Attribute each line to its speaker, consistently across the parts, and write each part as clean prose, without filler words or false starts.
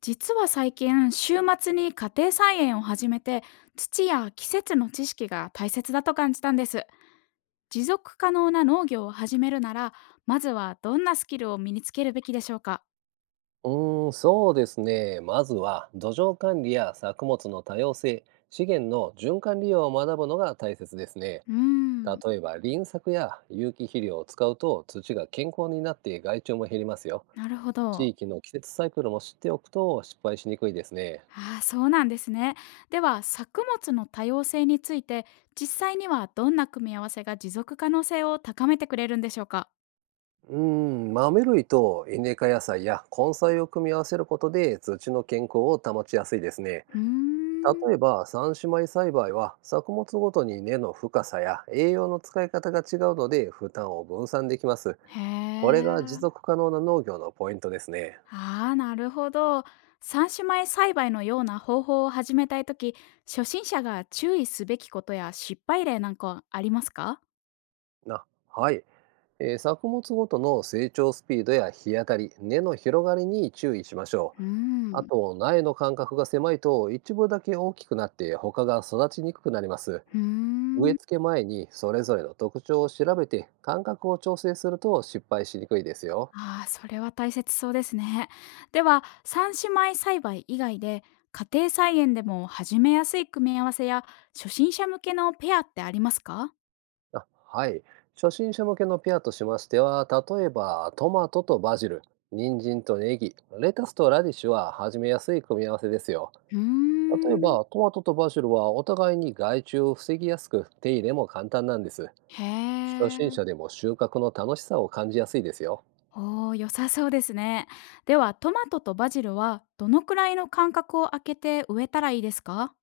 Speaker 1: 実は最近週末に家庭菜園を始めて、土や季節の知識が大切だと感じたんです。持続可能な農業を始めるなら、まずはどんなスキルを身につけるべきでしょうか？
Speaker 2: うそうですね。まずは土壌管理や作物の多様性、資源の循環利用を学ぶのが大切ですね。
Speaker 1: うーん。
Speaker 2: 例えば林作や有機肥料を使うと土が健康になって害虫も減りますよ。
Speaker 1: なるほ
Speaker 2: 地
Speaker 1: ど。
Speaker 2: 域の季節サイクルも知っておくと失敗しにくいですね。
Speaker 1: ああー、そうなんですね。では、作物の多様性について、実際にはどんな組み合わせが持続可能性を高めてくれるんでしょうか？
Speaker 2: 豆類とイネ科野菜や根菜を組み合わせることで土の健康を保ちやすいですね。
Speaker 1: うーん。
Speaker 2: 例えば三姉妹栽培は作物ごとに根の深さや栄養の使い方が違うので負担を分散できます。
Speaker 1: へえ。
Speaker 2: これが持続可能な農業のポイントですね。
Speaker 1: ああ、なるほど。三姉妹栽培のような方法を始めたいとき、初心者が注意すべきことや失敗例なんかはありますか？
Speaker 2: あ、はい。作物ごとの成長スピードや日当たり、根の広がりに注意しましょう。
Speaker 1: うー
Speaker 2: あ
Speaker 1: ん。
Speaker 2: と、苗の間隔が狭いと一部だけ大きくなって他が育ちにくくなります。
Speaker 1: うー
Speaker 2: 植え
Speaker 1: ん。
Speaker 2: 付け前にそれぞれの特徴を調べて間隔を調整すると失敗しにくいですよ。
Speaker 1: ああ、それは大切そうですね。では、三姉妹栽培以外で、家庭菜園でも始めやすい組み合わせや、初心者向けのペアってありますか？
Speaker 2: あ、はい。初心者向けのピアとしましては、例えばトマトとバジル、人参とネギ、レタスとラディッシュは始めやすい組み合わせですよ。
Speaker 1: うー
Speaker 2: 例え
Speaker 1: ん。
Speaker 2: ばトマトとバジルはお互いに害虫を防ぎやすく、手入れも簡単なんです。
Speaker 1: へ
Speaker 2: 初心
Speaker 1: え。
Speaker 2: 者でも収穫の楽しさを感じやすいですよ。
Speaker 1: おー、良さそうですね。では、トマトとバジルはどのくらいの間隔を空けて植えたらいいですか？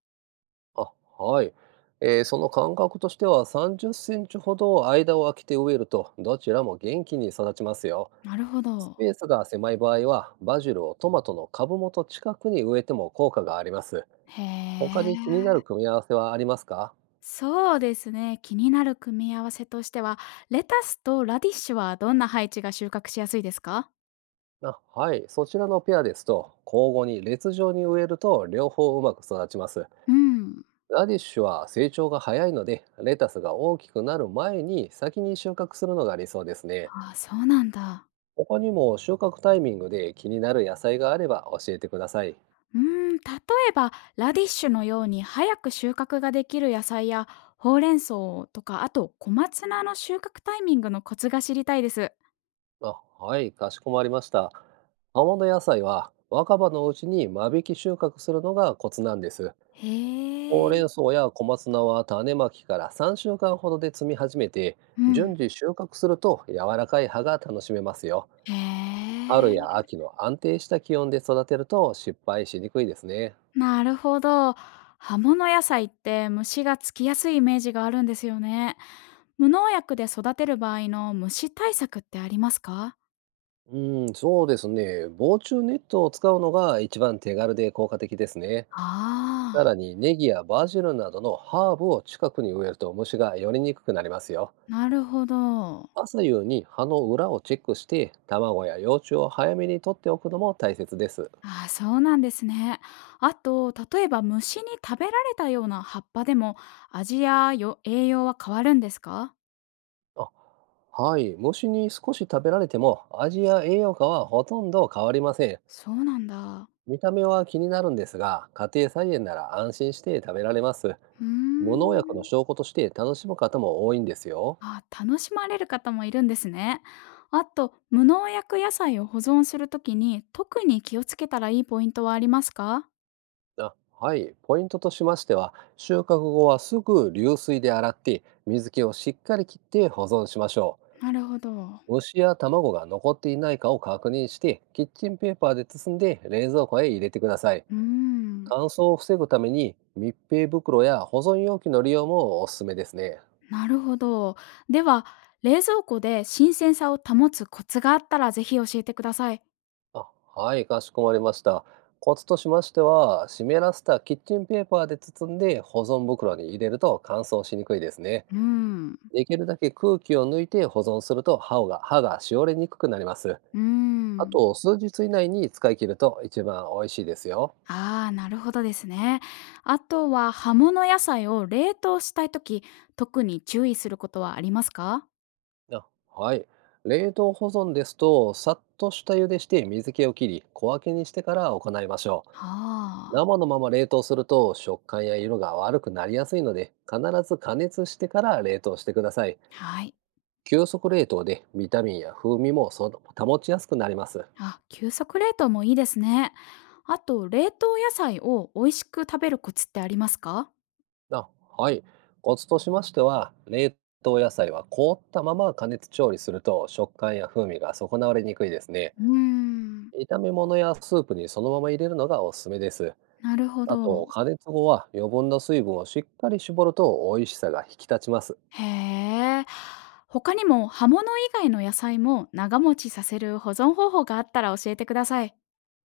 Speaker 2: あ、はい。その間隔としては30センチほど間を空けて植えるとどちらも元気に育ちますよ。
Speaker 1: なるほ
Speaker 2: ス
Speaker 1: ど。
Speaker 2: ペースが狭い場合は、バジルをトマトの株元近くに植えても効果があります。
Speaker 1: へ
Speaker 2: 他に気になる
Speaker 1: え。
Speaker 2: 組み合わせはありますか？
Speaker 1: そうですね。気になる組み合わせとしては、レタスとラディッシュはどんな配置が収穫しやすいですか？
Speaker 2: あ、はい。そちらのペアですと、交互に列状に植えると両方うまく育ちます。
Speaker 1: うん。
Speaker 2: ラディッシュは成長が早いので、レタスが大きくなる前に先に収穫するのが理想ですね。
Speaker 1: あ、そうなんだ。
Speaker 2: 他にも収穫タイミングで気になる野菜があれば教えてください。
Speaker 1: 例えば、ラディッシュのように早く収穫ができる野菜や、ほうれん草とか、あと小松菜の収穫タイミングのコツが知りたいです。
Speaker 2: あ、はい、かしこまりました。葉物野菜は若葉のうちに間引き収穫するのがコツなんです。ほう
Speaker 1: へ
Speaker 2: れ
Speaker 1: え。
Speaker 2: ん草や小松菜は種まきから3週間ほどで摘み始めて、
Speaker 1: うん。
Speaker 2: 順次収穫すると柔らかい葉が楽しめますよ。
Speaker 1: へ
Speaker 2: 春や
Speaker 1: え、
Speaker 2: 秋の安定した気温で育てると失敗しにくいですね。
Speaker 1: なるほど。葉物野菜って虫がつきやすいイメージがあるんですよね。無農薬で育てる場合の虫対策ってありますか？
Speaker 2: うん、そうですね。防虫ネットを使うのが一番手軽で効果的ですね。さ
Speaker 1: ああ
Speaker 2: らにネギやバジルなどのハーブを近くに植えると虫が寄りにくくなりますよ。
Speaker 1: ー、なるほど。
Speaker 2: 朝夕に葉の裏をチェックして卵や幼虫を早めに取っておくのも大切です。
Speaker 1: あー、そうなんですね。あと、例えば虫に食べられたような葉っぱでも、味やよ栄養は変わるんですか？
Speaker 2: あ、はい。虫に少し食べられても味や栄養価はほとんど変わりません。
Speaker 1: そうなんだ。
Speaker 2: 見た目は気になるんですが、家庭菜園なら安心して食べられます。
Speaker 1: うー
Speaker 2: 無農薬の
Speaker 1: ん。
Speaker 2: 証拠として楽しむ方も多いんですよ。
Speaker 1: あ、楽しまれる方もいるんですね。あと、無農薬野菜を保存するときに特に気をつけたらいいポイントはありますか？
Speaker 2: あ、はい。ポイントとしましては、収穫後はすぐ流水で洗って水気をしっかり切って保存しましょう。
Speaker 1: なるほど。
Speaker 2: 虫や卵が残っていないかを確認して、キッチンペーパーで包んで冷蔵庫へ入れてください。
Speaker 1: うーん、
Speaker 2: 乾燥を防ぐために密閉袋や保存容器の利用もおすすめですね。
Speaker 1: なるほど。では、冷蔵庫で新鮮さを保つコツがあったらぜひ教えてください。
Speaker 2: あ、はい、かしこまりました。コツとしましては、湿らせたキッチンペーパーで包んで保存袋に入れると乾燥しにくいですね。
Speaker 1: うーん。
Speaker 2: できるだけ空気を抜いて保存すると、歯がしおれにくくなります。
Speaker 1: うー
Speaker 2: あ
Speaker 1: ん。
Speaker 2: と、数日以内に使い切ると一番美味しいですよ。
Speaker 1: ああ、なるほどですね。あとは、葉物野菜を冷凍したいとき、特に注意することはありますか？
Speaker 2: あ、はい。冷凍保存ですと、さっと下茹でして水気を切り、小分けにしてから行いましょう。
Speaker 1: ああ
Speaker 2: 生のまま冷凍すると食感や色が悪くなりやすいので、必ず加熱してから冷凍してください。
Speaker 1: ー、はい。
Speaker 2: 急速冷凍でビタミンや風味も保ちやすくなります。
Speaker 1: あ、急速冷凍もいいですね。あと、冷凍野菜を美味しく食べるコツってありますか？
Speaker 2: あ、はい。コツとしましては、冷凍野菜は凍ったまま加熱調理すると食感や風味が損なわれにくいですね。
Speaker 1: うーん、
Speaker 2: 炒め物やスープにそのまま入れるのがおすすめです。
Speaker 1: なるほ
Speaker 2: あと、
Speaker 1: ど。
Speaker 2: 加熱後は余分な水分をしっかり絞ると美味しさが引き立ちます。
Speaker 1: へえ。他にも葉物以外の野菜も長持ちさせる保存方法があったら教えてください。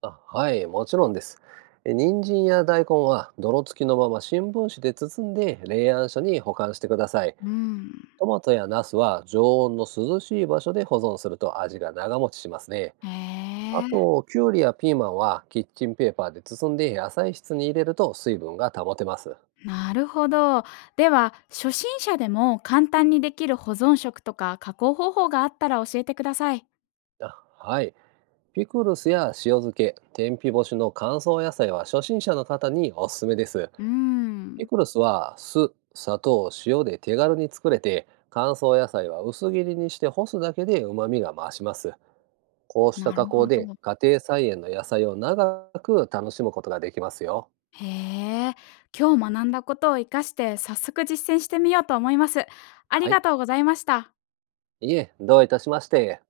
Speaker 2: あ、はい、もちろんです。人参や大根は泥付きのまま新聞紙で包んで冷暗所に保管してください。
Speaker 1: うん。
Speaker 2: トマトやナスは常温の涼しい場所で保存すると味が長持ちしますね。
Speaker 1: へ
Speaker 2: あ
Speaker 1: え、
Speaker 2: と、キュウリやピーマンはキッチンペーパーで包んで野菜室に入れると水分が保てます。
Speaker 1: なるほど。では、初心者でも簡単にできる保存食とか加工方法があったら教えてください。
Speaker 2: あ、はい。ピクルスや塩漬け、天日干しの乾燥野菜は初心者の方におすすめです。
Speaker 1: う
Speaker 2: ピ
Speaker 1: ん、
Speaker 2: クルスは酢、砂糖、塩で手軽に作れて、乾燥野菜は薄切りにして干すだけで旨味が増します。こうした
Speaker 1: な
Speaker 2: 加
Speaker 1: る
Speaker 2: 工
Speaker 1: ほ
Speaker 2: で
Speaker 1: ど。
Speaker 2: 家庭菜園の野菜を長く楽しむことができますよ。
Speaker 1: へえ、今日学んだことを活かして早速実践してみようと思います。あり
Speaker 2: はい。
Speaker 1: がとうございました。
Speaker 2: いえ、どういたしまして。